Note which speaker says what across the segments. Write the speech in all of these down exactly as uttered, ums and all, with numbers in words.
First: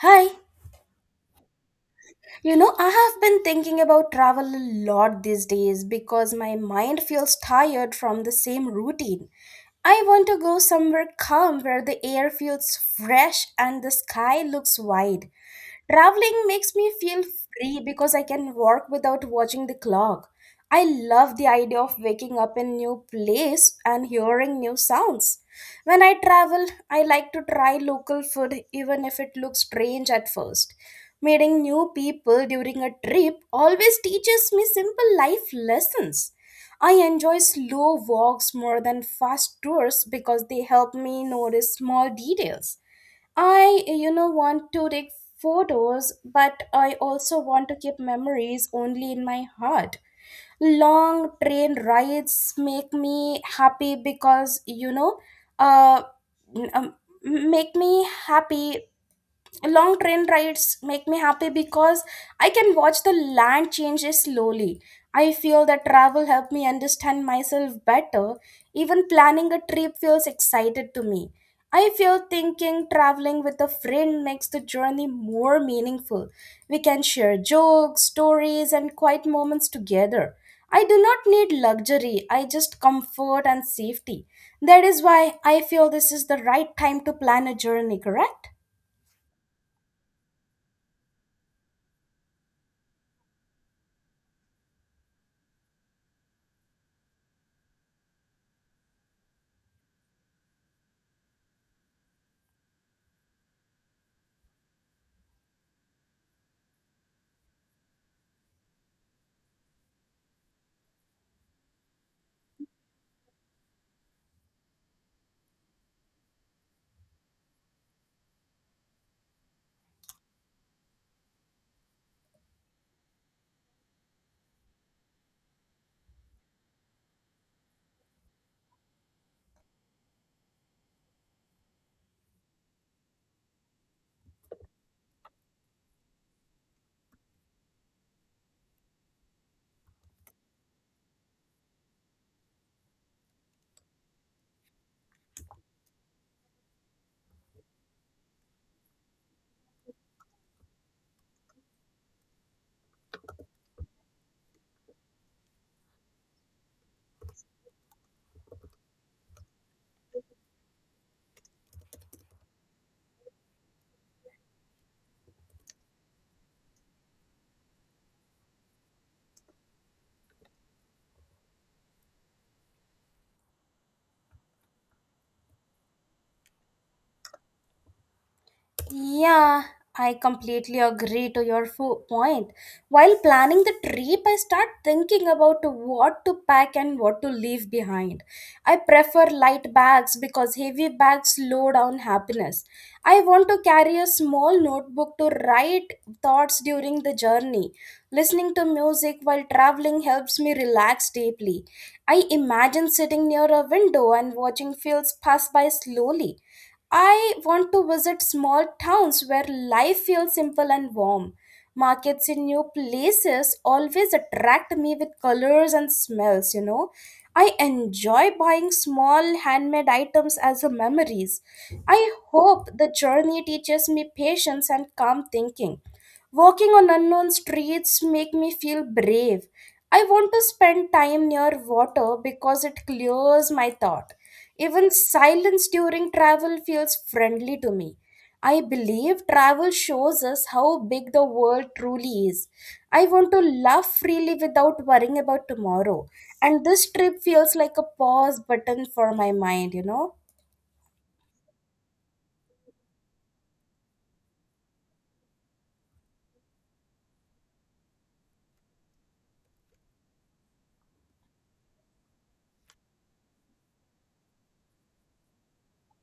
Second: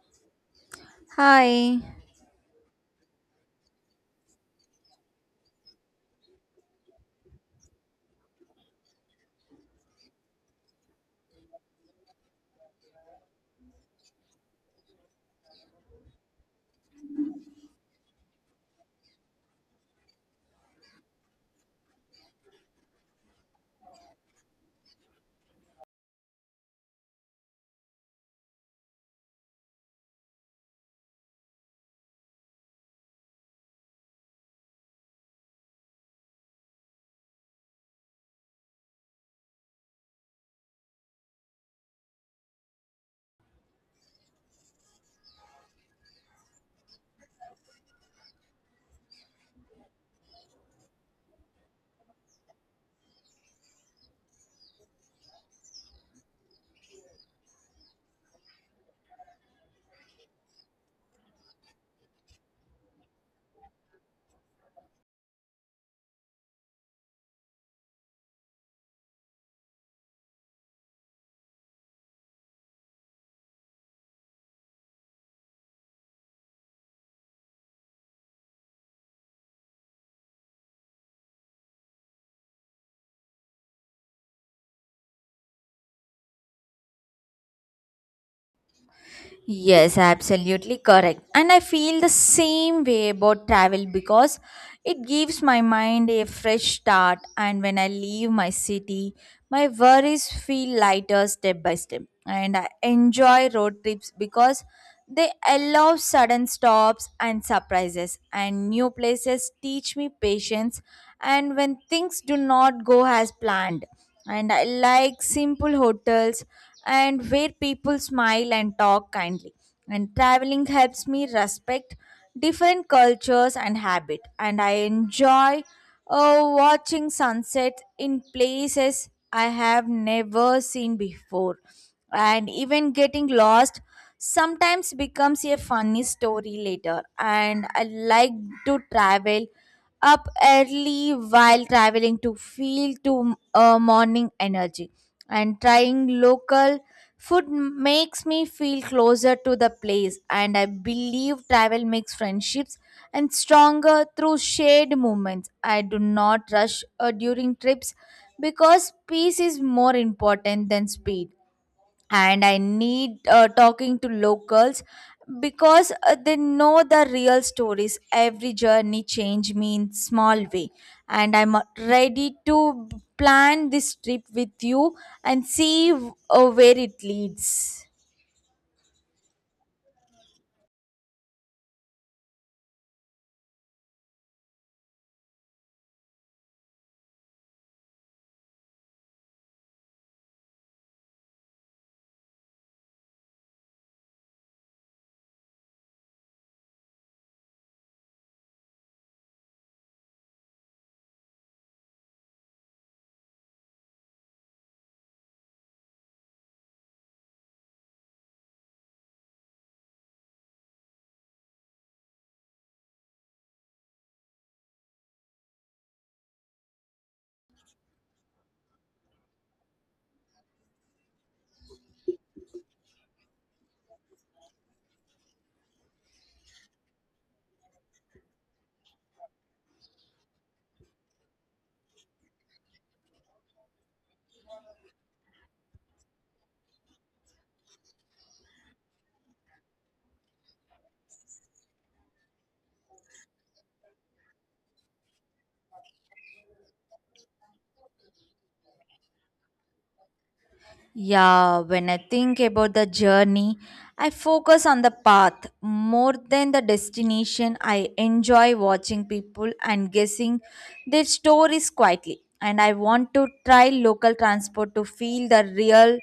Speaker 1: Hi.
Speaker 2: Hi.
Speaker 1: You know, I have been thinking about travel a lot these days because my mind feels tired from the same routine. I want to go somewhere calm where the air feels fresh and the sky looks wide. Traveling makes me feel free because I can walk without watching the clock. I love the idea of waking up in new place and hearing new sounds. When I travel, I like to try local food even if it looks strange at first. Meeting new people during a trip always teaches me simple life lessons. I enjoy slow walks more than fast tours because they help me notice small details. I, you know, want to take photos, but I also want to keep memories only in my heart. Long train rides make me happy because you know uh, m- um, make me happy Long train rides make me happy because I can watch the land changes slowly. I feel that travel helped me understand myself better. Even planning a trip feels excited to me. I feel thinking traveling with a friend makes the journey more meaningful. We can share jokes, stories, and quiet moments together. I do not need luxury, I just comfort and safety. That is why I feel this is the right time to plan a journey, correct?
Speaker 2: Yes, absolutely correct. And I feel the same way about travel because it gives my mind a fresh start. And when I leave my city, my worries feel lighter step by step. And I enjoy road trips because they allow sudden stops and surprises. And new places teach me patience. And when things do not go as planned. And I like simple hotels and where people smile and talk kindly. And traveling helps me respect different cultures and habit, and I enjoy uh, watching sunset in places I have never seen before. And even getting lost sometimes becomes a funny story later, and I like to travel up early while traveling to feel to uh, morning energy and trying local food makes me feel closer to the place, and I believe travel makes friendships and stronger through shared moments. I do not rush uh, during trips because peace is more important than speed, and I need uh, talking to locals because uh, they know the real stories. Every journey change me in small way, and I'm uh, ready to plan this trip with you and see uh, where it leads.
Speaker 1: Yeah, I completely agree to your fo- point. While planning the trip, I start thinking about what to pack and what to leave behind. I prefer light bags because heavy bags slow down happiness. I want to carry a small notebook to write thoughts during the journey. Listening to music while traveling helps me relax deeply. I imagine sitting near a window and watching fields pass by slowly. I want to visit small towns where life feels simple and warm. Markets in new places always attract me with colors and smells, you know. I enjoy buying small handmade items as a memories. I hope the journey teaches me patience and calm thinking. Walking on unknown streets make me feel brave. I want to spend time near water because it clears my thought. Even silence during travel feels friendly to me. I believe travel shows us how big the world truly is. I want to laugh freely without worrying about tomorrow. And this trip feels like a pause button for my mind, you know?
Speaker 2: Yeah, when I think about the journey, I focus on the path more than the destination. I enjoy watching people and guessing their stories quietly. And I want to try local transport to feel the real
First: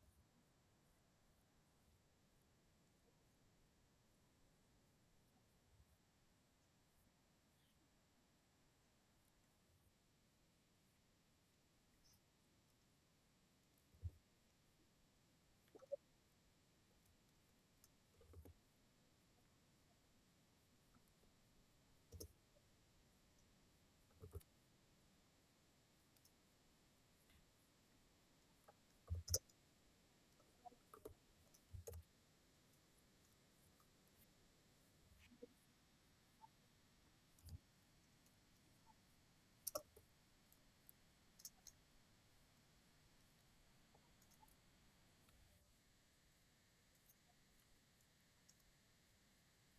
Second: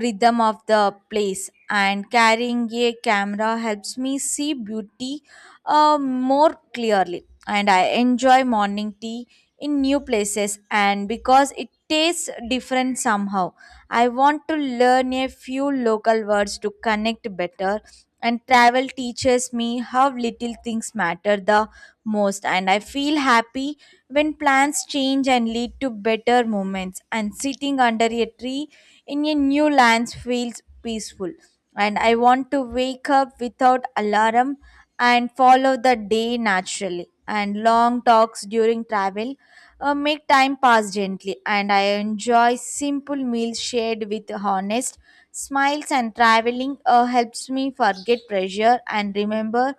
Speaker 2: rhythm of the place. And carrying a camera helps me see beauty uh, more clearly. And I enjoy morning tea in new places, and because it tastes different somehow. I want to learn a few local words to connect better. And travel teaches me how little things matter the most. And I feel happy when plans change and lead to better moments. And sitting under a tree in a new land feels peaceful. And I want to wake up without alarm and follow the day naturally. And long talks during travel uh, make time pass gently, and I enjoy simple meals shared with honest smiles. And traveling uh, helps me forget pressure and remember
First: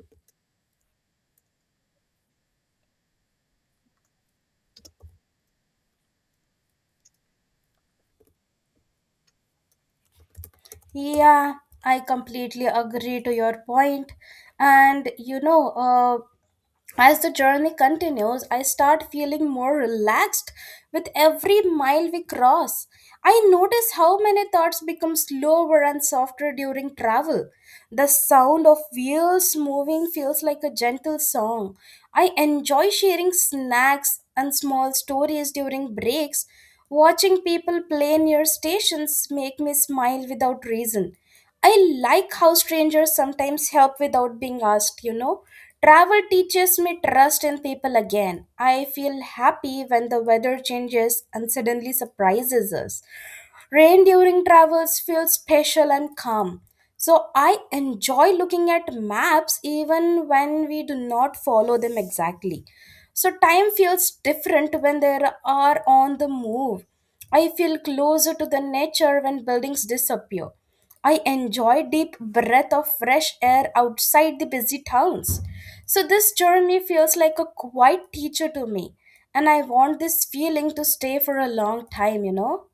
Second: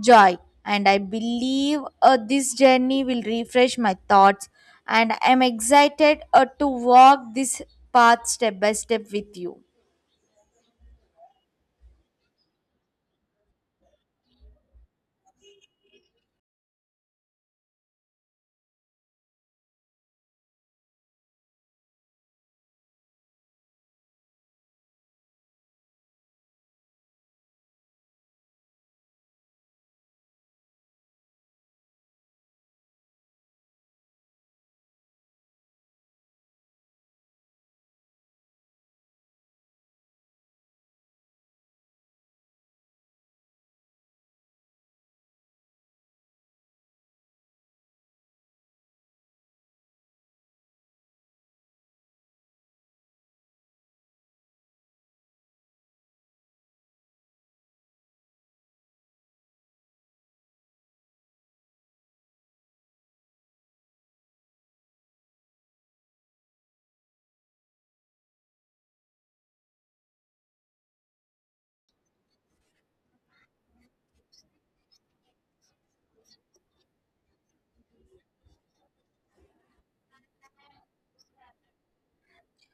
Speaker 2: joy. And I believe uh, this journey will refresh my thoughts, and I'm excited uh, to walk this path step by step with you.
Speaker 1: Yeah, I completely agree to your point. And you know, uh, as the journey continues, I start feeling more relaxed with every mile we cross. I notice how many thoughts become slower and softer during travel. The sound of wheels moving feels like a gentle song. I enjoy sharing snacks and small stories during breaks. Watching people play near stations make me smile without reason. I like how strangers sometimes help without being asked, you know. Travel teaches me trust in people again. I feel happy when the weather changes and suddenly surprises us. Rain during travels feels special and calm. So I enjoy looking at maps even when we do not follow them exactly. So time feels different when they are on the move. I feel closer to the nature when buildings disappear. I enjoy deep breath of fresh air outside the busy towns. So this journey feels like a quiet teacher to me, and I want this feeling to stay for a long time, you know.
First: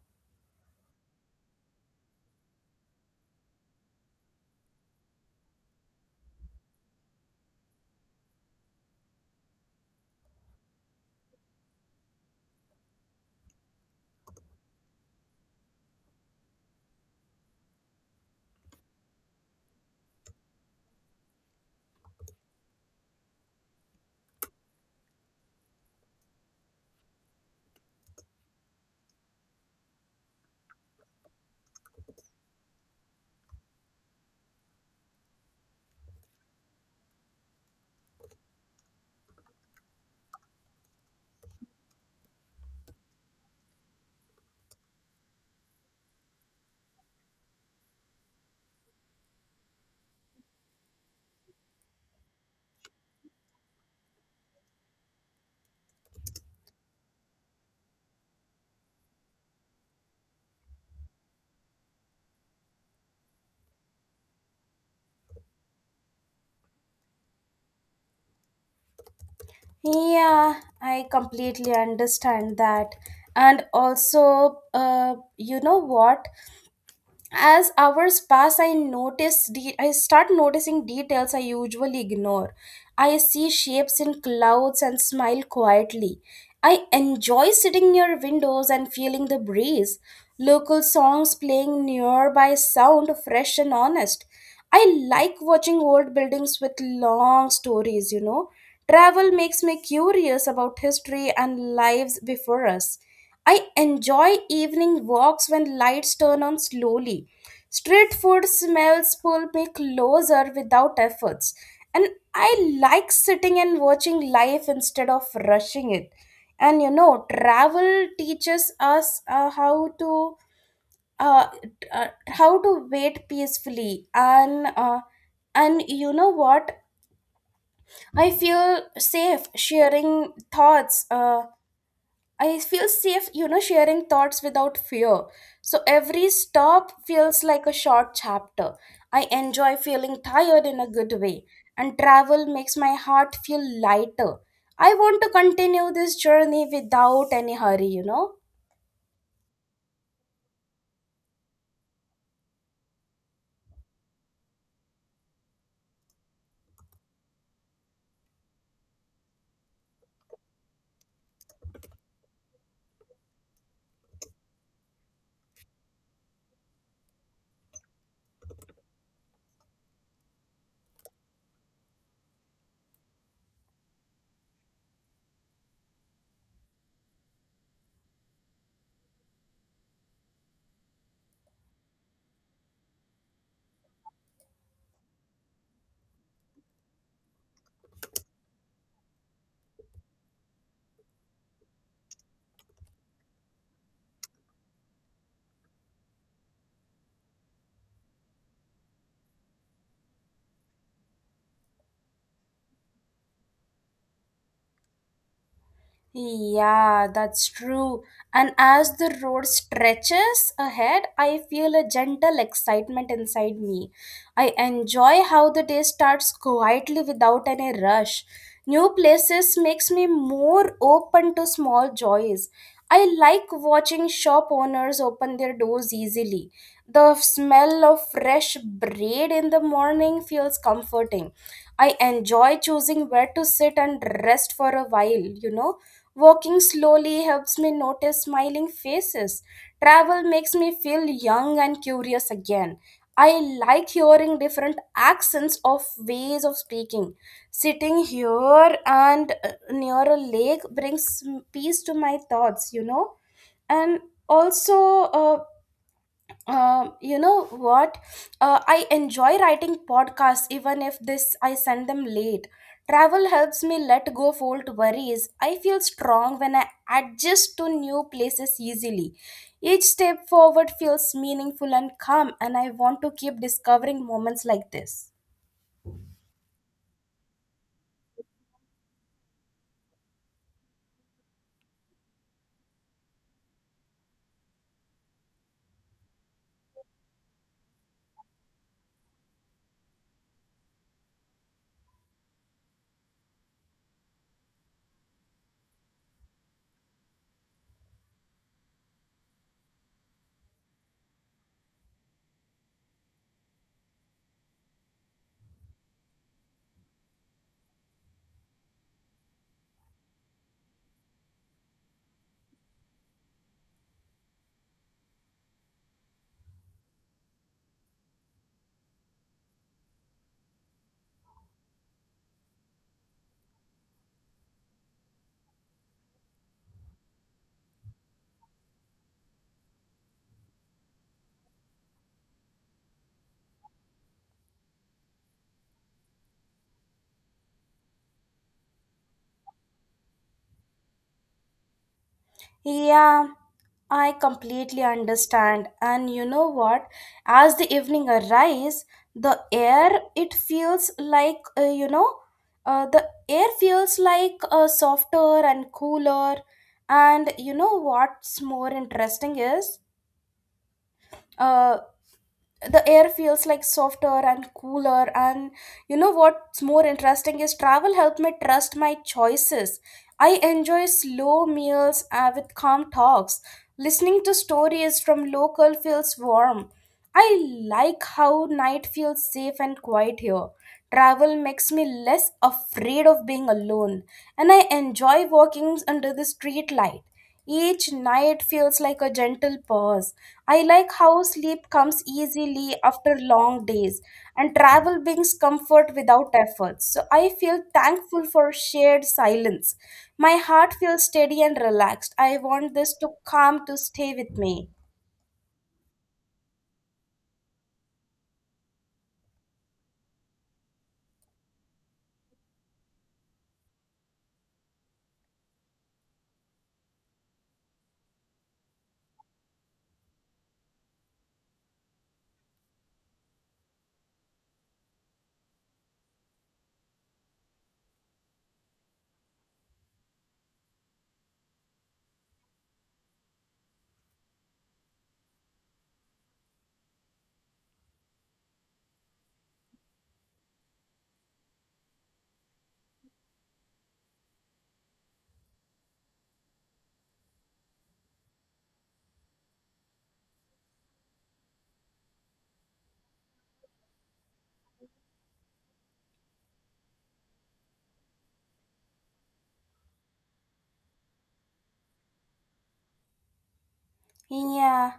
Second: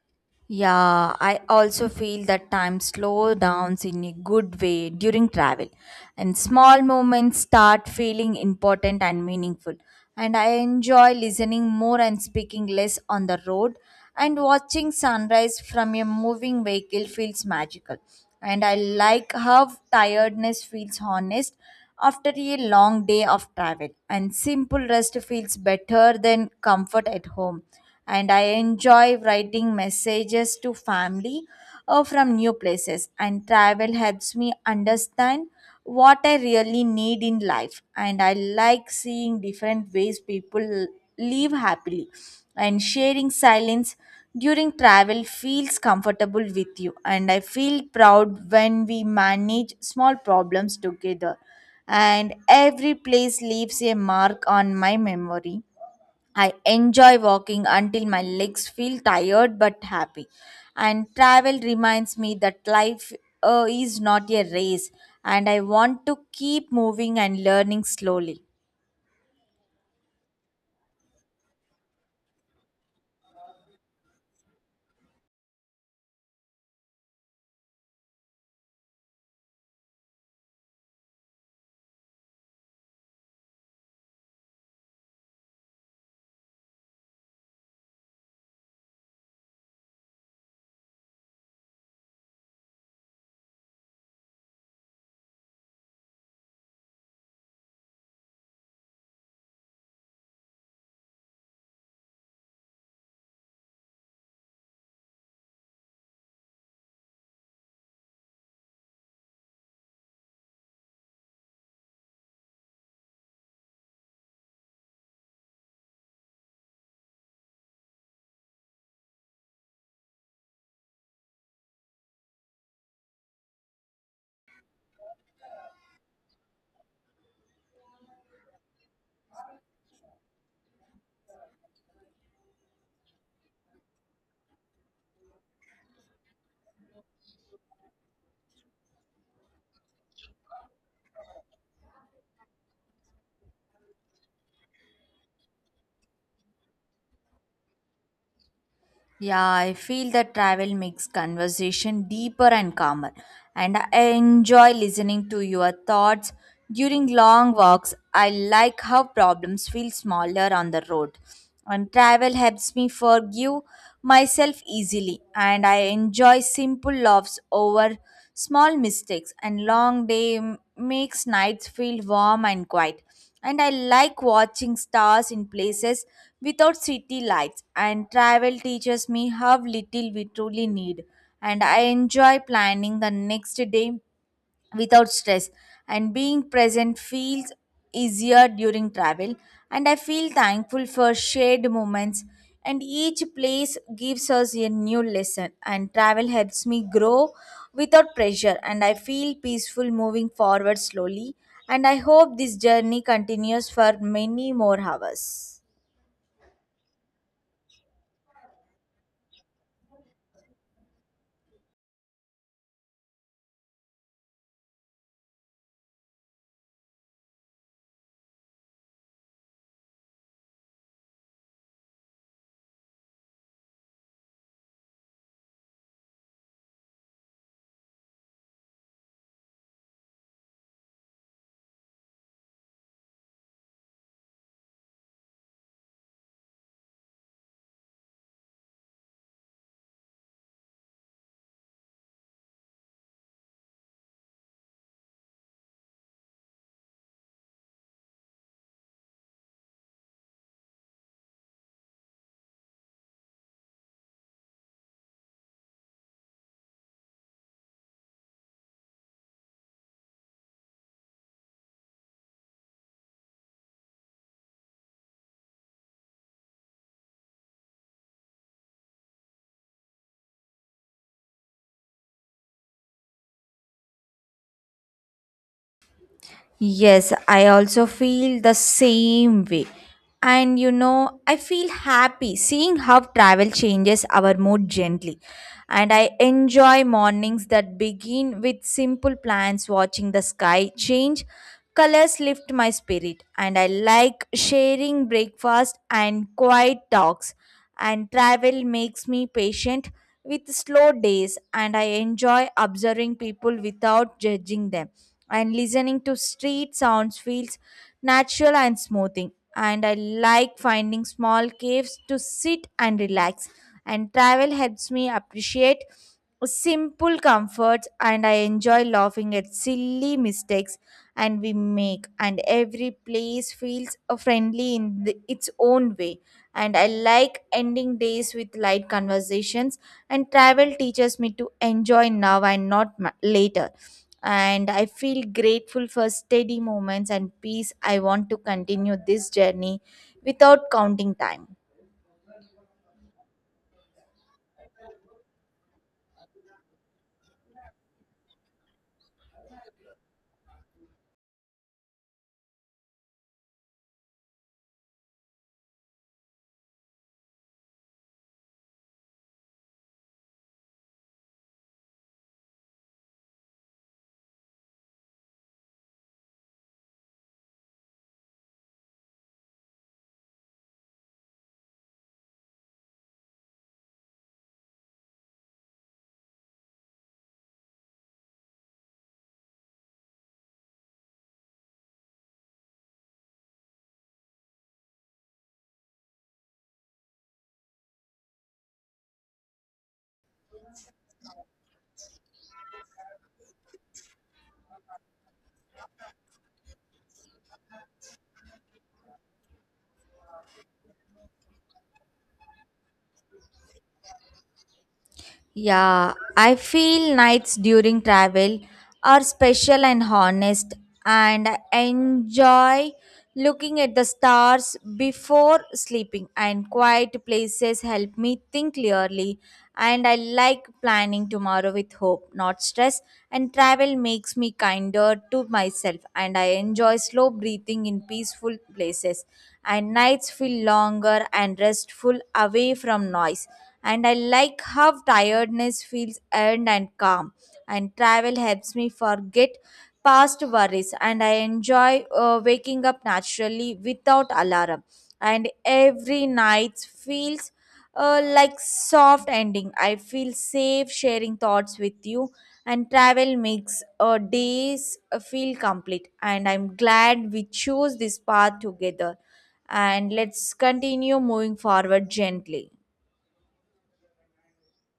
Speaker 2: Yeah, I also feel that time slow downs in a good way during travel, and small moments start feeling important and meaningful. And I enjoy listening more and speaking less on the road, and watching sunrise from a moving vehicle feels magical. And I like how tiredness feels honest after a long day of travel, and simple rest feels better than comfort at home, and I enjoy writing messages to family or from new places, and travel helps me understand what I really need in life, and I like seeing different ways people live happily, and sharing silence during travel feels comfortable with you, and I feel proud when we manage small problems together, and every place leaves a mark on my memory. I enjoy walking until my legs feel tired but happy. And travel reminds me that life uh, is not a race, and I want to keep moving and learning slowly.
Speaker 1: Yeah, I completely understand that. And also, uh, you know what? As hours pass, I notice de- I start noticing details I usually ignore. I see shapes in clouds and smile quietly. I enjoy sitting near windows and feeling the breeze. Local songs playing nearby sound fresh and honest. I like watching old buildings with long stories, you know. Travel makes me curious about history and lives before us. I enjoy evening walks when lights turn on slowly. Street food smells pull me closer without efforts. And I like sitting and watching life instead of rushing it. And you know, travel teaches us uh, how to uh, t- uh, how to wait peacefully and uh, and you know what? I feel safe sharing thoughts. Uh, I feel safe, you know, sharing thoughts without fear. So every stop feels like a short chapter. I enjoy feeling tired in a good way, and travel makes my heart feel lighter. I want to continue this journey without any hurry, you know.
Speaker 2: Yeah, I feel that travel makes conversation deeper and calmer, and I enjoy listening to your thoughts during long walks. I like how problems feel smaller on the road, and travel helps me forgive myself easily, and I enjoy simple laughs over small mistakes, and long day m- makes nights feel warm and quiet, and I like watching stars in places without city lights. And travel teaches me how little we truly need. And I enjoy planning the next day without stress. And being present feels easier during travel. And I feel thankful for shared moments, and each place gives us a new lesson, and travel helps me grow without pressure, and I feel peaceful moving forward slowly, and I hope this journey continues for many more hours.
Speaker 1: Yeah, that's true. And as the road stretches ahead, I feel a gentle excitement inside me. I enjoy how the day starts quietly without any rush. New places makes me more open to small joys. I like watching shop owners open their doors easily. The smell of fresh bread in the morning feels comforting. I enjoy choosing where to sit and rest for a while, you know. Walking slowly helps me notice smiling faces. Travel makes me feel young and curious again. I like hearing different accents of ways of speaking. Sitting here and uh, near a lake brings peace to my thoughts, you know. And also, uh, um, you know what? Uh, I enjoy writing podcasts even if this I send them late. Travel helps me let go of old worries. I feel strong when I adjust to new places easily. Each step forward feels meaningful and calm, and I want to keep discovering moments like this.
Speaker 2: Yes, I also feel the same way. And you know, I feel happy seeing how travel changes our mood gently. And I enjoy mornings that begin with simple plans, watching the sky change. Colors lift my spirit, and I like sharing breakfast and quiet talks, and travel makes me patient with slow days, and I enjoy observing people without judging them, and listening to street sounds feels natural and smoothing, and I like finding small caves to sit and relax, and travel helps me appreciate simple comforts, and I enjoy laughing at silly mistakes and we make, and every place feels uh, friendly in the, its own way, and I like ending days with light conversations, and travel teaches me to enjoy now and not ma- later, and I feel grateful for steady moments and peace. I want to continue this journey without counting time.
Speaker 1: Yeah, I completely understand. And you know what? As the evening arrives, the air it feels like uh, you know, uh, the air feels like uh, softer and cooler. And you know what's more interesting is uh, the air feels like softer and cooler and You know what's more interesting is travel helped me trust my choices. I enjoy slow meals uh, with calm talks. Listening to stories from local feels warm. I like how night feels safe and quiet here. Travel makes me less afraid of being alone, and I enjoy walking under the street light. Each night feels like a gentle pause. I like how sleep comes easily after long days, and travel brings comfort without effort. So I feel thankful for shared silence. My heart feels steady and relaxed. I want this to calm to stay with me.
Speaker 2: Yeah, I feel nights during travel are special and honest, and I enjoy looking at the stars before sleeping. And quiet places help me think clearly, and I like planning tomorrow with hope, not stress. And travel makes me kinder to myself, and I enjoy slow breathing in peaceful places. And nights feel longer and restful away from noise, and I like how tiredness feels earned and calm. And travel helps me forget past worries, and I enjoy uh, waking up naturally without alarm. And every night feels uh, like soft ending. I feel safe sharing thoughts with you, and travel makes uh, days uh, feel complete. And I'm glad we chose this path together. And let's continue moving forward gently.
Speaker 1: Yeah.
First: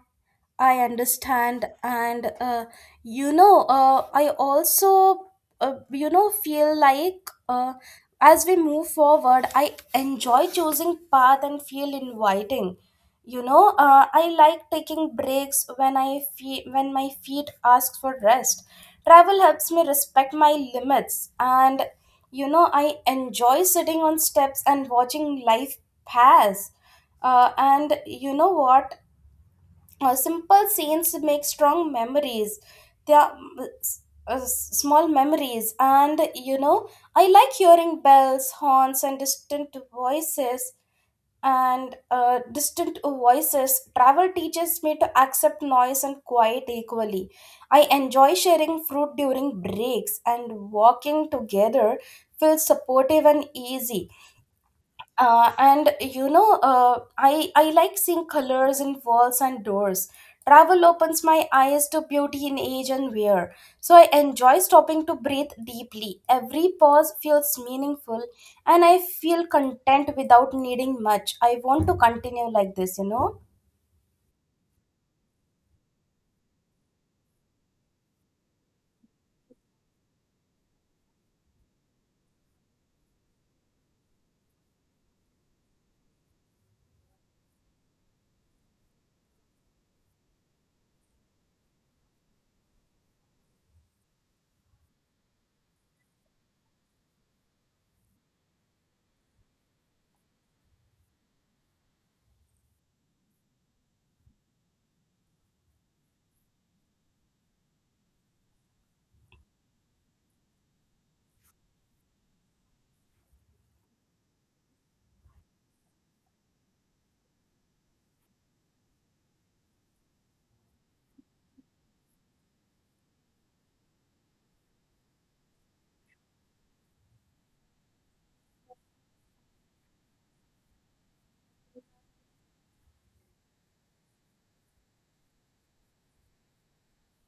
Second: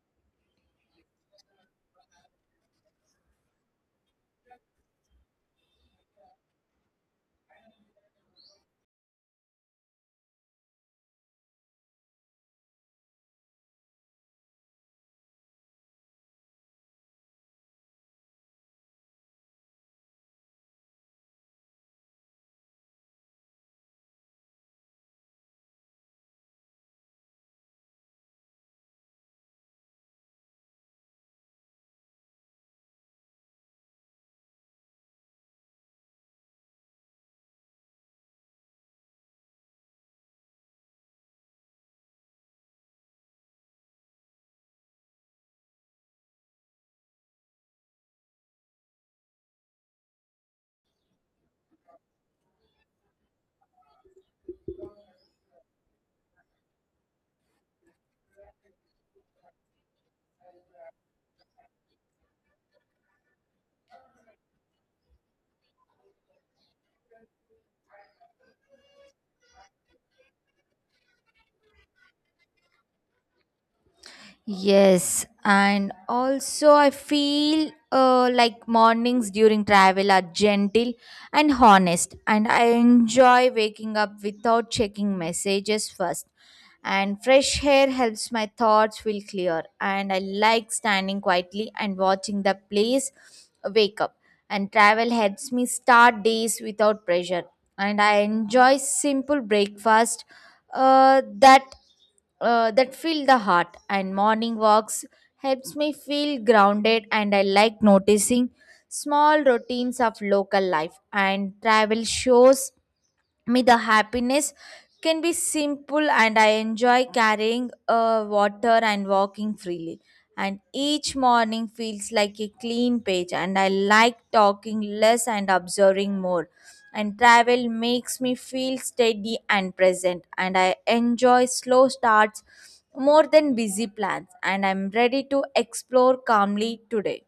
Speaker 1: I understand, and uh, you know, uh, I also, uh, you know, feel like uh, as we move forward, I enjoy choosing path and feel inviting. You know, uh, I like taking breaks when I feel when my feet ask for rest. Travel helps me respect my limits, and you know, I enjoy sitting on steps and watching life pass. Uh, and you know what? Uh, simple scenes make strong memories. They are mm, s- uh, Small memories, and you know, I like hearing bells, horns, and distant voices and uh, distant voices. Travel teaches me to accept noise and quiet equally. I enjoy sharing fruit during breaks, and walking together feels supportive and easy. Uh, and you know, uh, i i like seeing colors in walls and doors. Travel opens my eyes to beauty in age and wear. So I enjoy stopping to breathe deeply. Every pause feels meaningful, and I feel content without needing much. I want to continue like this, you know.
Speaker 2: Yes, and also I feel uh, like mornings during travel are gentle and honest, and I enjoy waking up without checking messages first. And fresh air helps my thoughts feel clear, and I like standing quietly and watching the place wake up. And travel helps me start days without pressure, and I enjoy simple breakfast uh, that uh, that fill the heart, and morning walks helps me feel grounded, and I like noticing small routines of local life, and travel shows me the happiness can be simple, and I enjoy carrying uh, water and walking freely, and each morning feels like a clean page, and I like talking less and observing more, and travel makes me feel steady and present, and I enjoy slow starts more than busy plans, and I'm ready to explore calmly today.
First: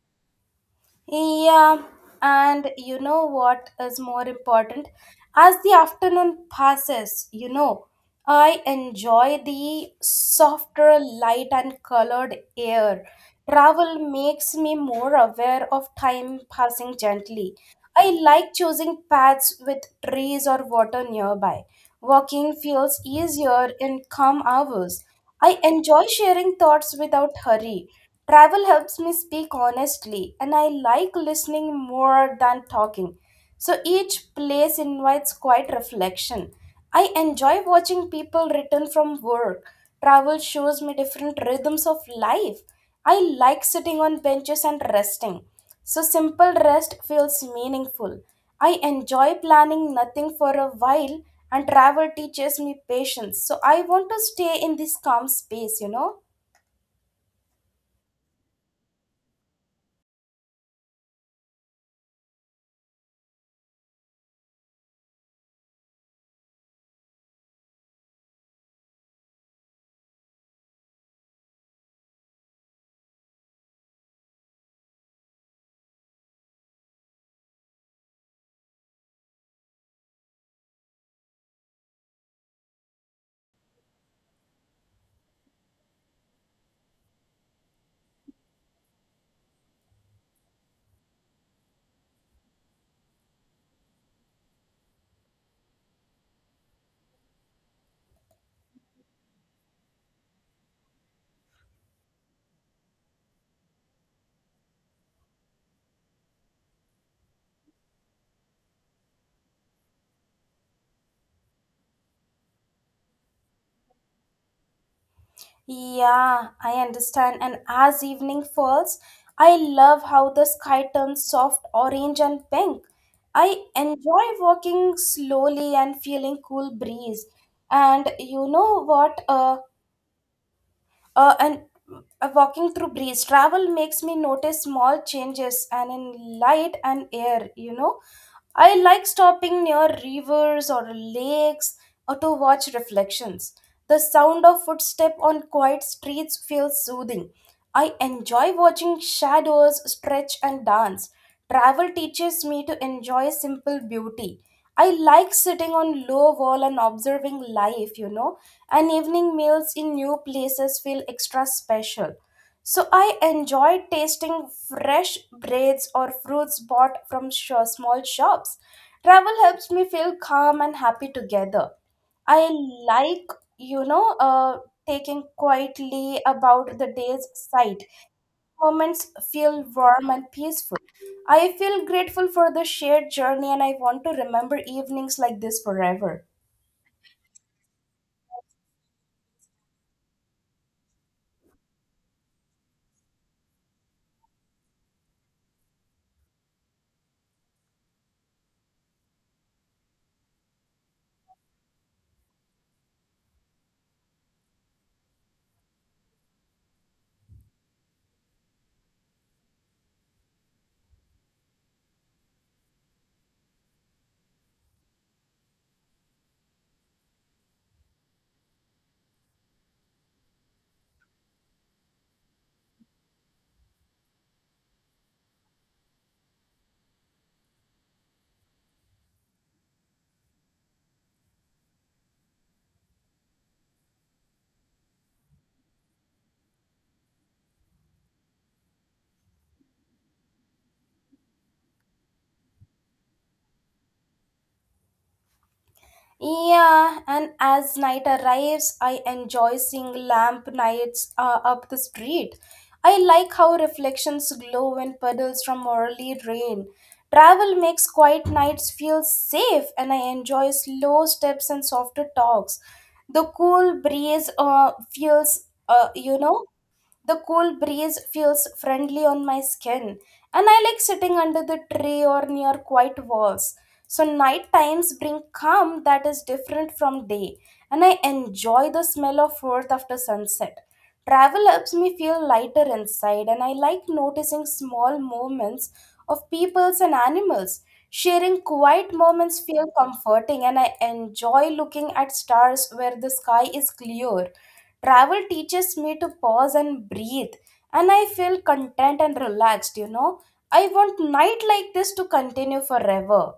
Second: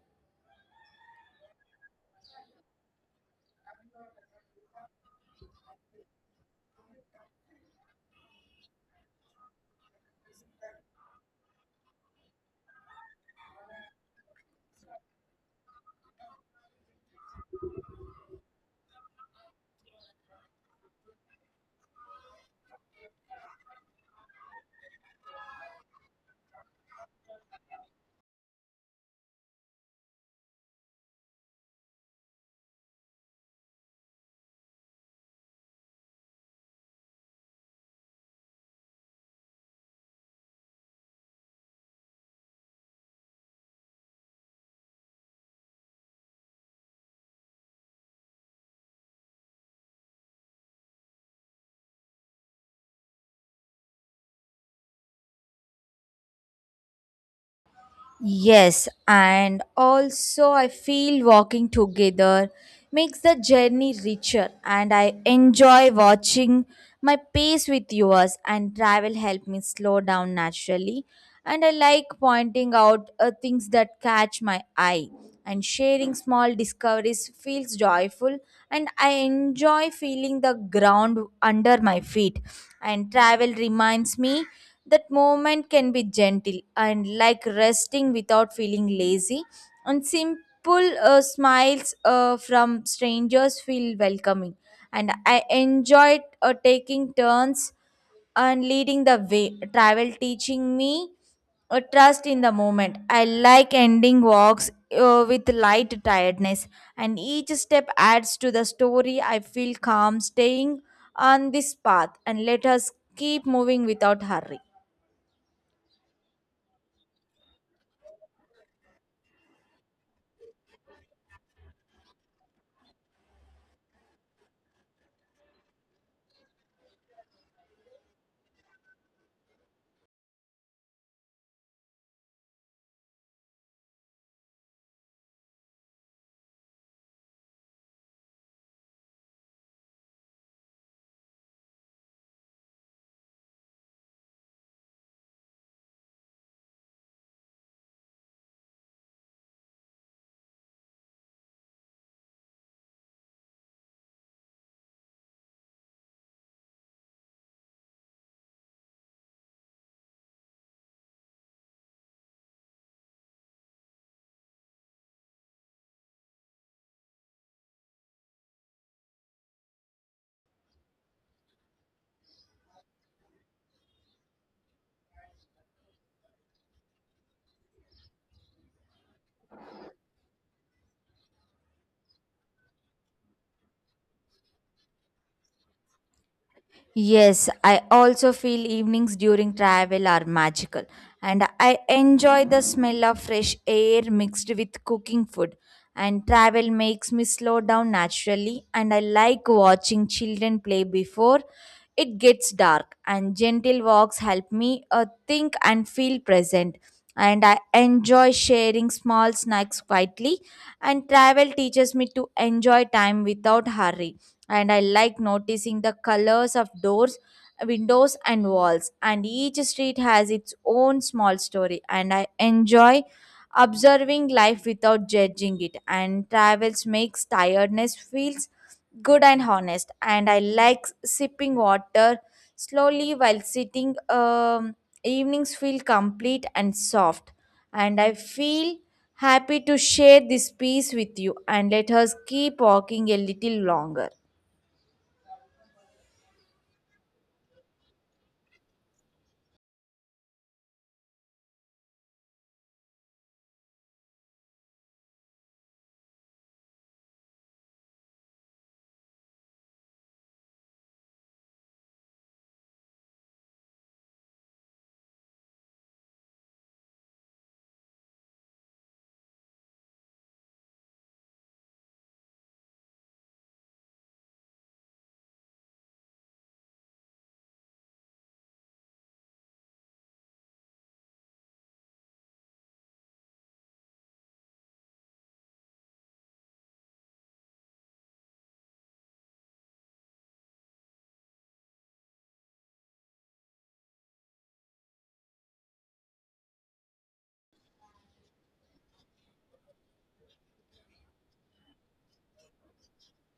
Speaker 1: Yeah, and you know what is more important? As the afternoon passes, you know, I enjoy the softer light and colored air. Travel makes me more aware of time passing gently. I like choosing paths with trees or water nearby. Walking feels easier in calm hours. I enjoy sharing thoughts without hurry. Travel helps me speak honestly, and I like listening more than talking. So each place invites quiet reflection. I enjoy watching people return from work. Travel shows me different rhythms of life. I like sitting on benches and resting. So simple rest feels meaningful. I enjoy planning nothing for a while, and travel teaches me patience. So I want to stay in this calm space, you know?
Speaker 2: Yes, and also I feel walking together makes the journey richer, and I enjoy watching my pace with yours, and travel help me slow down naturally, and I like pointing out uh, things that catch my eye, and sharing small discoveries feels joyful, and I enjoy feeling the ground under my feet, and travel reminds me that moment can be gentle and like resting without feeling lazy, and simple uh, smiles uh, from strangers feel welcoming. And I enjoyed uh, taking turns and leading the way. Travel teaching me a trust in the moment. I like ending walks uh, with light tiredness, and each step adds to the story. I feel calm staying on this path, and let us keep moving without hurry.
Speaker 1: Yeah, I understand. And as evening falls, I love how the sky turns soft orange and pink. I enjoy walking slowly and feeling cool breeze. And you know what? Uh, uh, and uh, Walking through breeze, travel makes me notice small changes and in light and air, you know. I like stopping near rivers or lakes or to watch reflections. The sound of footsteps on quiet streets feels soothing. I enjoy watching shadows stretch and dance. Travel teaches me to enjoy simple beauty. I like sitting on low wall and observing life, you know, and evening meals in new places feel extra special. So I enjoy tasting fresh breads or fruits bought from sh- small shops. Travel helps me feel calm and happy together. I like, you know, uh, taking quietly about the day's sight. Moments feel warm and peaceful. I feel grateful for the shared journey, and I want to remember evenings like this forever.
Speaker 2: Yes, I also feel evenings during travel are magical, and I enjoy the smell of fresh air mixed with cooking food. And travel makes me slow down naturally, and I like watching children play before it gets dark. And gentle walks help me uh, think and feel present. And I enjoy sharing small snacks quietly, and travel teaches me to enjoy time without hurry, and I like noticing the colors of doors, windows, and walls. And each street has its own small story, and I enjoy observing life without judging it. And travels makes tiredness feels good and honest. And I like sipping water slowly while sitting. Um, evenings feel complete and soft, and I feel happy to share this piece with you, and let us keep walking a little longer.
Speaker 1: Yeah, and as night arrives, I enjoy seeing lamp nights uh, up the street. I like how reflections glow when puddles from early rain. Travel makes quiet nights feel safe, and I enjoy slow steps and softer talks. The cool breeze uh, feels, uh, you know, the cool breeze feels friendly on my skin, and I like sitting under the tree or near quiet walls. So, night times bring calm that is different from day, and I enjoy the smell of earth after sunset. Travel helps me feel lighter inside, and I like noticing small movements of peoples and animals. Sharing quiet moments feel comforting, and I enjoy looking at stars where the sky is clear. Travel teaches me to pause and breathe, and I feel content and relaxed, you know. I want night like this to continue forever.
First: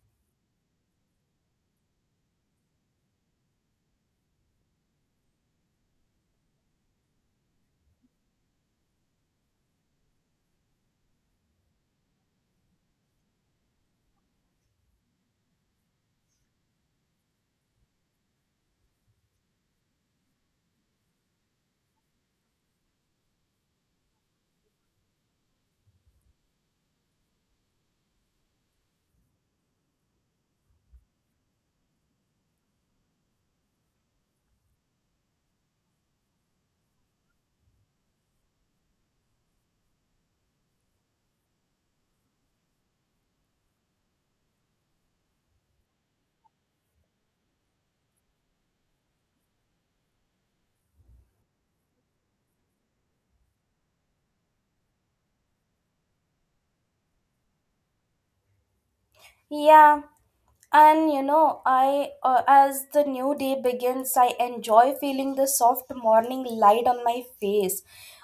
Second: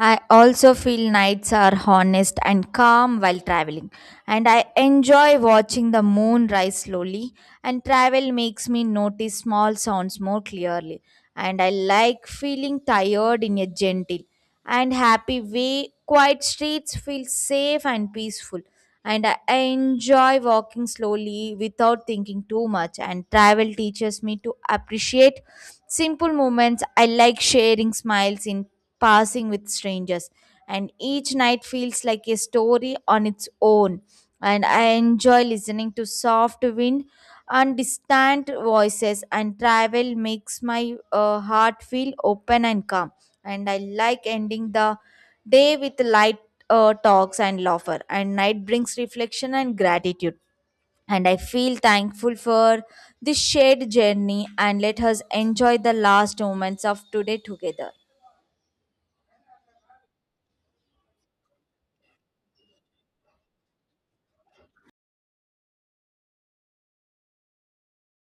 Speaker 2: I also feel nights are honest and calm while traveling, and I enjoy watching the moon rise slowly. And travel makes me notice small sounds more clearly, and I like feeling tired in a gentle and happy way. Quiet streets feel safe and peaceful, and I enjoy walking slowly without thinking too much. And travel teaches me to appreciate simple moments. I like sharing smiles in passing with strangers, and each night feels like a story on its own, and I enjoy listening to soft wind and distant voices, and travel makes my uh, heart feel open and calm, and I like ending the day with light uh, talks and laughter, and night brings reflection and gratitude, and I feel thankful for this shared journey, and let us enjoy the last moments of today together.
Speaker 1: Yeah, and you know, I uh, as the new day begins, I enjoy feeling the soft morning light on my face.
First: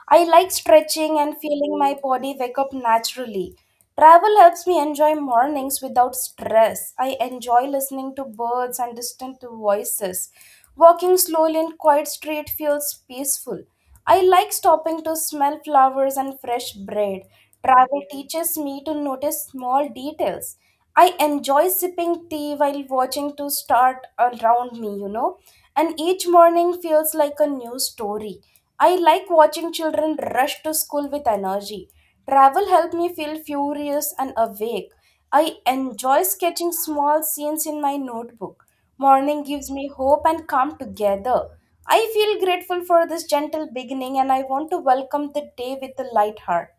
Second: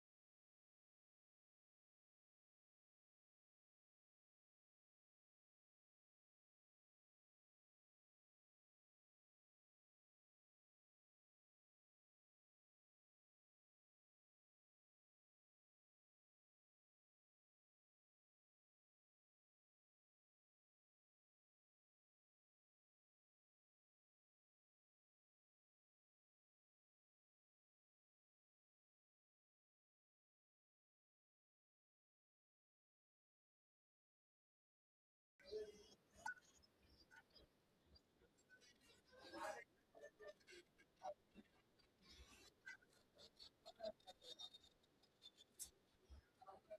Speaker 1: I like stretching and feeling my body wake up naturally. Travel helps me enjoy mornings without stress. I enjoy listening to birds and distant voices. Walking slowly in quiet street feels peaceful. I like stopping to smell flowers and fresh bread. Travel teaches me to notice small details. I enjoy sipping tea while watching to start around me, you know, and each morning feels like a new story. I like watching children rush to school with energy. Travel helped me feel furious and awake. I enjoy sketching small scenes in my notebook. Morning gives me hope and calm together. I feel grateful for this gentle beginning, and I want to welcome the day with a light heart.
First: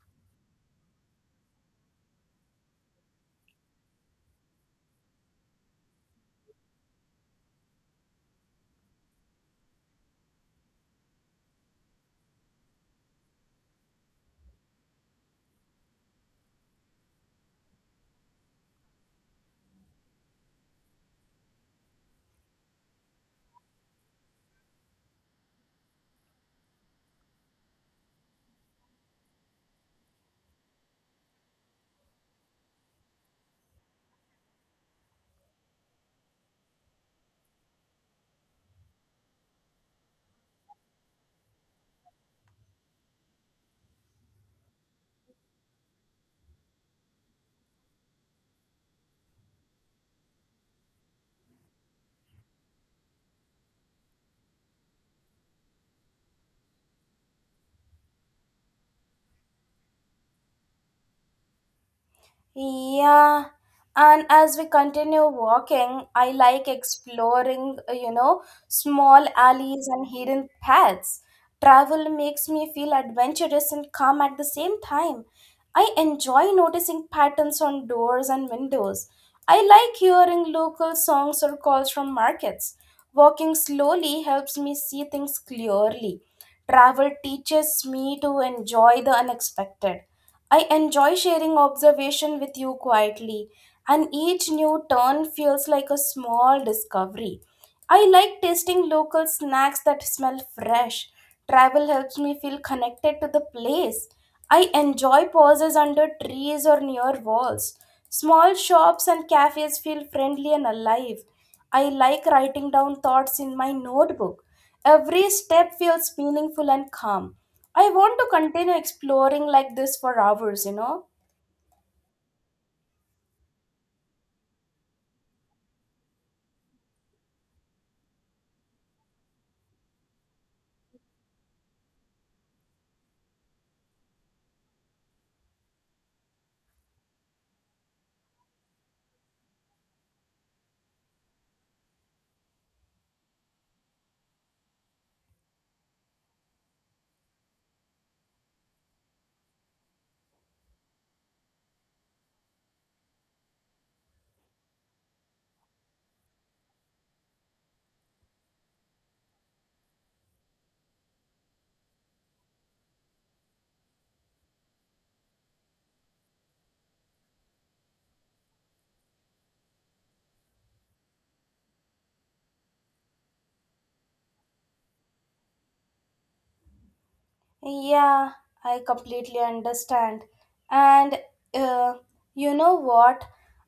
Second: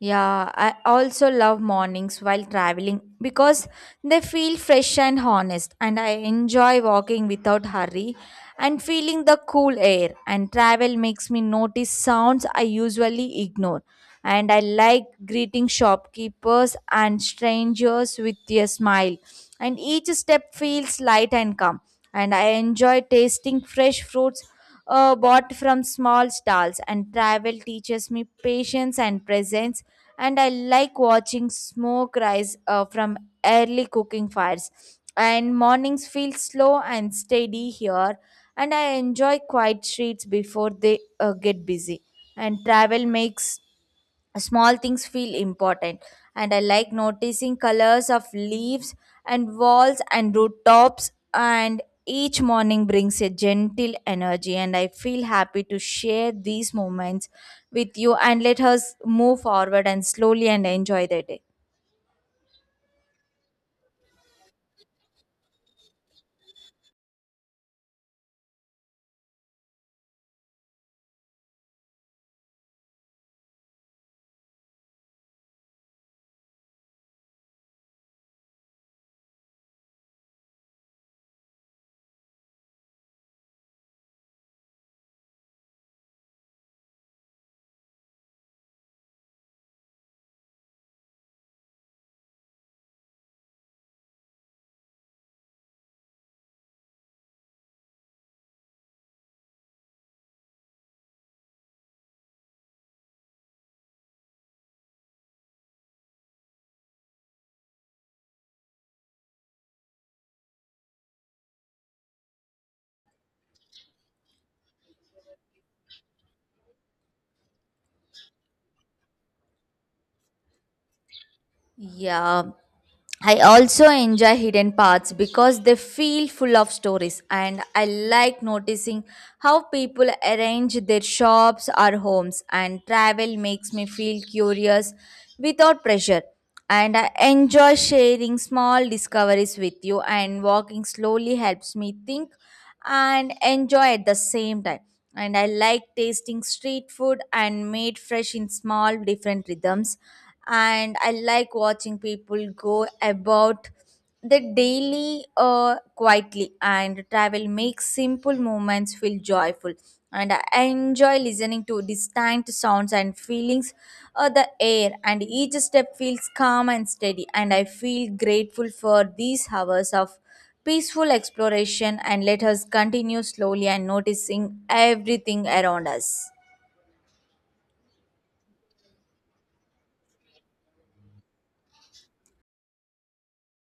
Speaker 2: Yeah, I also love mornings while traveling because they feel fresh and honest, and I enjoy walking without hurry and feeling the cool air. And travel makes me notice sounds I usually ignore. And I like greeting shopkeepers and strangers with a smile. And each step feels light and calm. And I enjoy tasting fresh fruits uh, bought from small stalls, and travel teaches me patience and presence. And I like watching smoke rise uh, from early cooking fires. And mornings feel slow and steady here, and I enjoy quiet streets before they uh, get busy. And travel makes small things feel important, and I like noticing colors of leaves and walls and rooftops, and each morning brings a gentle energy, and I feel happy to share these moments with you. And let us move forward and slowly and enjoy the day.
Speaker 1: Yeah, and as we continue walking, I like exploring, uh, you know, small alleys and hidden paths. Travel makes me feel adventurous and calm at the same time. I enjoy noticing patterns on doors and windows. I like hearing local songs or calls from markets. Walking slowly helps me see things clearly. Travel teaches me to enjoy the unexpected. I enjoy sharing observation with you quietly, and each new turn feels like a small discovery. I like tasting local snacks that smell fresh. Travel helps me feel connected to the place. I enjoy pauses under trees or near walls. Small shops and cafes feel friendly and alive. I like writing down thoughts in my notebook. Every step feels meaningful and calm. I want to continue exploring like this for hours, you know.
Speaker 2: Yeah, I also enjoy hidden paths because they feel full of stories, and I like noticing how people arrange their shops or homes. And travel makes me feel curious without pressure. And I enjoy sharing small discoveries with you, and walking slowly helps me think and enjoy at the same time. And I like tasting street food and made fresh in small different rhythms. And I like watching people go about the daily uh, quietly, and travel makes simple moments feel joyful, and I enjoy listening to distant sounds and feelings of the air, and each step feels calm and steady, and I feel grateful for these hours of peaceful exploration. And let us continue slowly and noticing everything around us.
Speaker 1: Yeah, I completely understand. And uh, you know what?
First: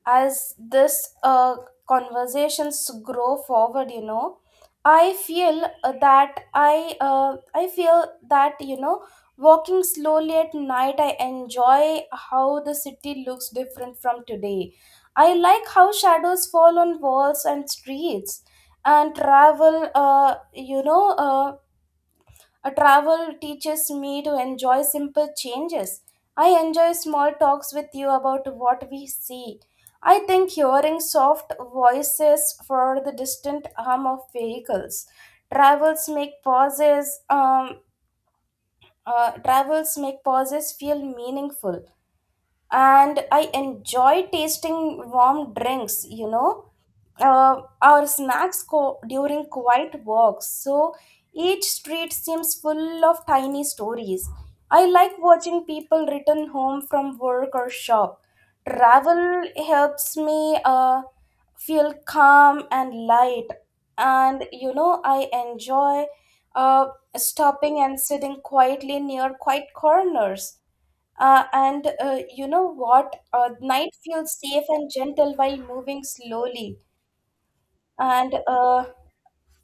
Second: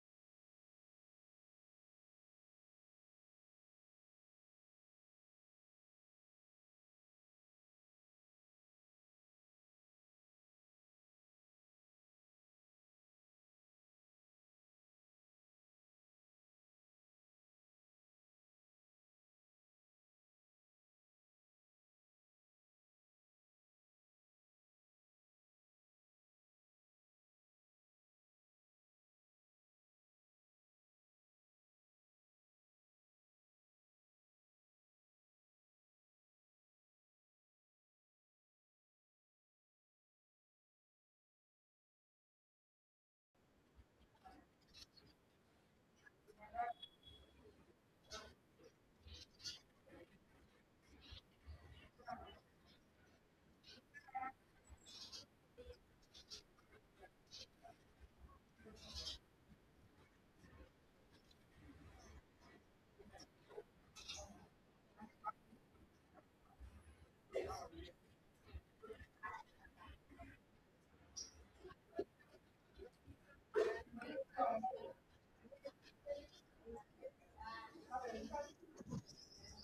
Speaker 1: As this uh, conversations grow forward, you know, I feel uh, that I uh, I feel that you know, walking slowly at night, I enjoy how the city looks different from today. I like how shadows fall on walls and streets, and travel. Uh, you know, uh, a travel teaches me to enjoy simple changes. I enjoy small talks with you about what we see. I think hearing soft voices for the distant hum of vehicles. Travels make pauses. Um, uh, travels make pauses feel meaningful, and I enjoy tasting warm drinks, you know, uh, our snacks co- during quiet walks. So each street seems full of tiny stories. I like watching people return home from work or shop. Travel helps me uh, feel calm and light. And you know, I enjoy uh, stopping and sitting quietly near quiet corners. Uh, and uh, you know what? Uh, night feels safe and gentle while moving slowly. And uh,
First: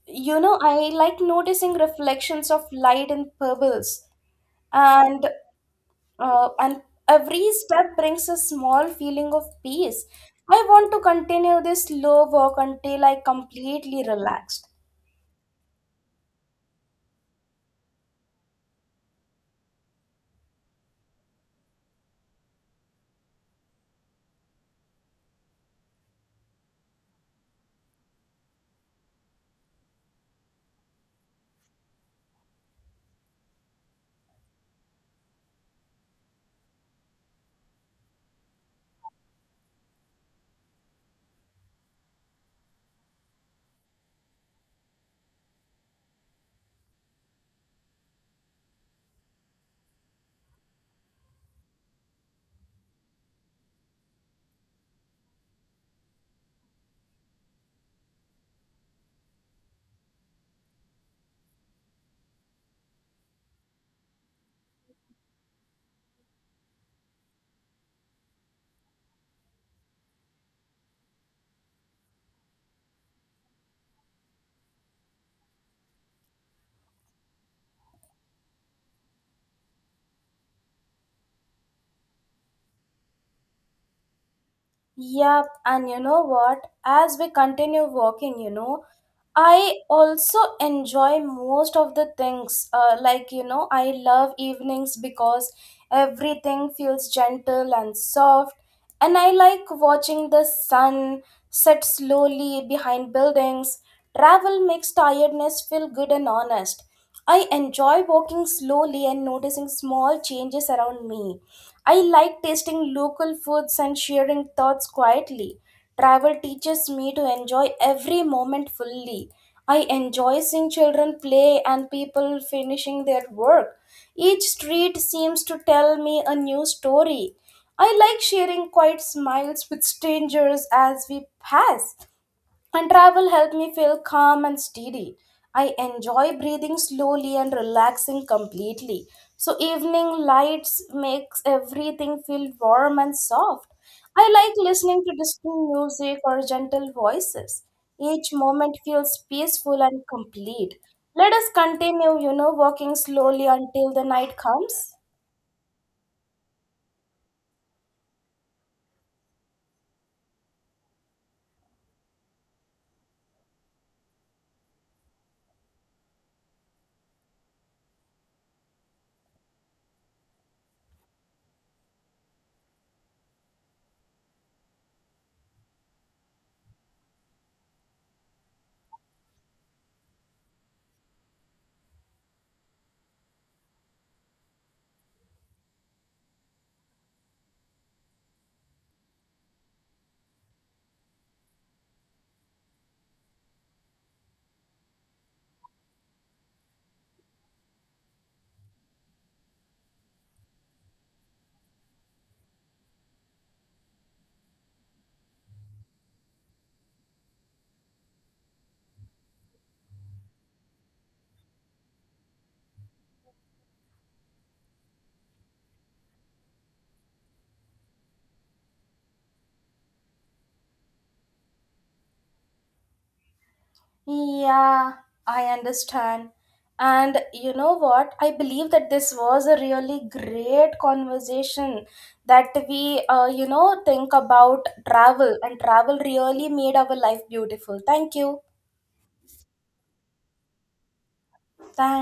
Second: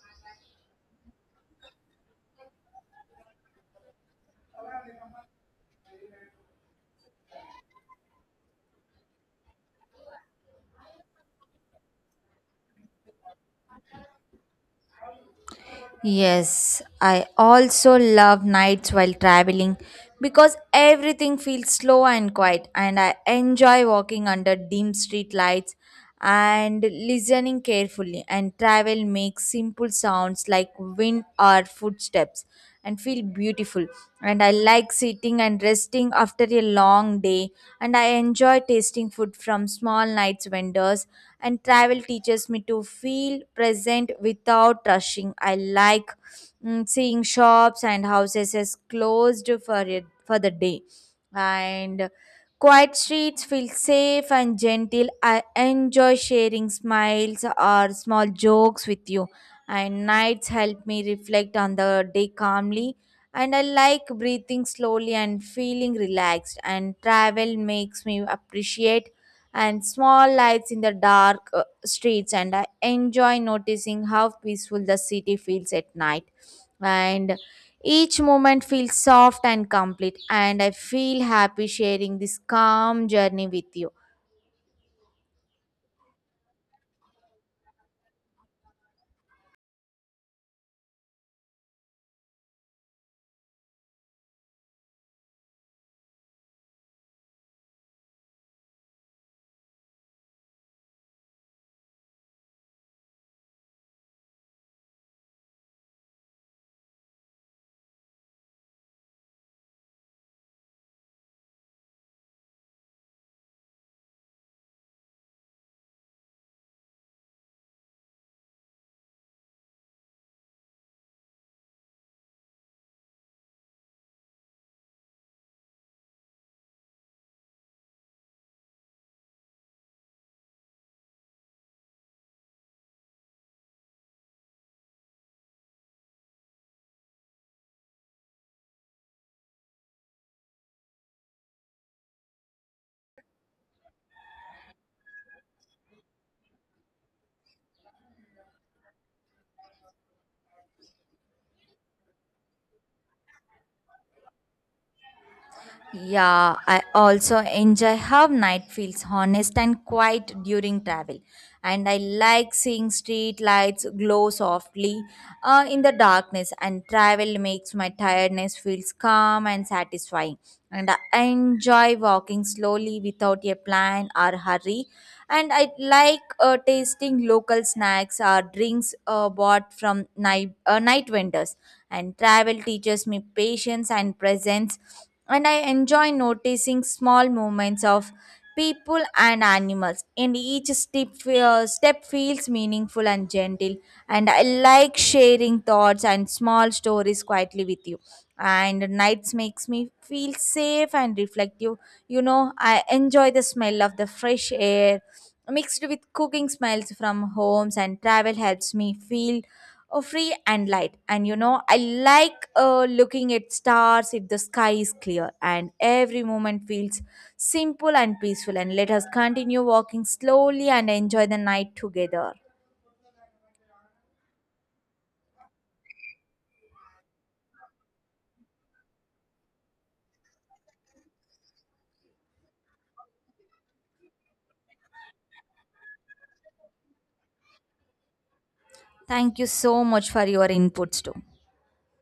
Speaker 1: you know, I like noticing reflections of light in pebbles. And uh, and every step brings a small feeling of peace. I want to continue this slow walk until I completely relaxed.
Speaker 2: Yes, I also love nights while traveling because everything feels slow and quiet, and I enjoy walking under dim street lights and listening carefully. And travel makes simple sounds like wind or footsteps and feel beautiful. And I like sitting and resting after a long day. And I enjoy tasting food from small nights vendors. And travel teaches me to feel present without rushing. I like mm, seeing shops and houses as closed for it, for the day. And quiet streets feel safe and gentle. I enjoy sharing smiles or small jokes with you, and nights help me reflect on the day calmly, and I like breathing slowly and feeling relaxed, and travel makes me appreciate and small lights in the dark uh, streets, and I enjoy noticing how peaceful the city feels at night, and each moment feels soft and complete, and I feel happy sharing this calm journey with you.
Speaker 1: Yep, and you know what? As we continue walking, you know, I also enjoy most of the things. Uh, like, you know, I love evenings because everything feels gentle and soft. And I like watching the sun set slowly behind buildings. Travel makes tiredness feel good and honest. I enjoy walking slowly and noticing small changes around me. I like tasting local foods and sharing thoughts quietly. Travel teaches me to enjoy every moment fully. I enjoy seeing children play and people finishing their work. Each street seems to tell me a new story. I like sharing quiet smiles with strangers as we pass. And travel helped me feel calm and steady. I enjoy breathing slowly and relaxing completely. So evening lights makes everything feel warm and soft. I like listening to distant music or gentle voices. Each moment feels peaceful and complete. Let us continue, you know, walking slowly until the night comes.
Speaker 2: Yeah, I also enjoy how night feels honest and quiet during travel. And I like seeing street lights glow softly uh, in the darkness, and travel makes my tiredness feels calm and satisfying. And I enjoy walking slowly without a plan or hurry. And I like uh, tasting local snacks or drinks uh, bought from night, uh, night vendors. And travel teaches me patience and presence, and I enjoy noticing small movements of people and animals. And each step, uh, step feels meaningful and gentle. And I like sharing thoughts and small stories quietly with you. And nights makes me feel safe and reflective. You know, I enjoy the smell of the fresh air mixed with cooking smells from homes, and travel helps me feel oh, free and light. And you know, I like uh, looking at stars if the sky is clear, and every moment feels simple and peaceful. And let us continue walking slowly and enjoy the night together.
Speaker 1: Yeah, I understand. And you know what? I believe that this was a really great conversation that we, uh, you know, think about travel, and travel really made our life beautiful. Thank you.
Speaker 2: Thank you so much for your inputs too.
Speaker 1: Thanks.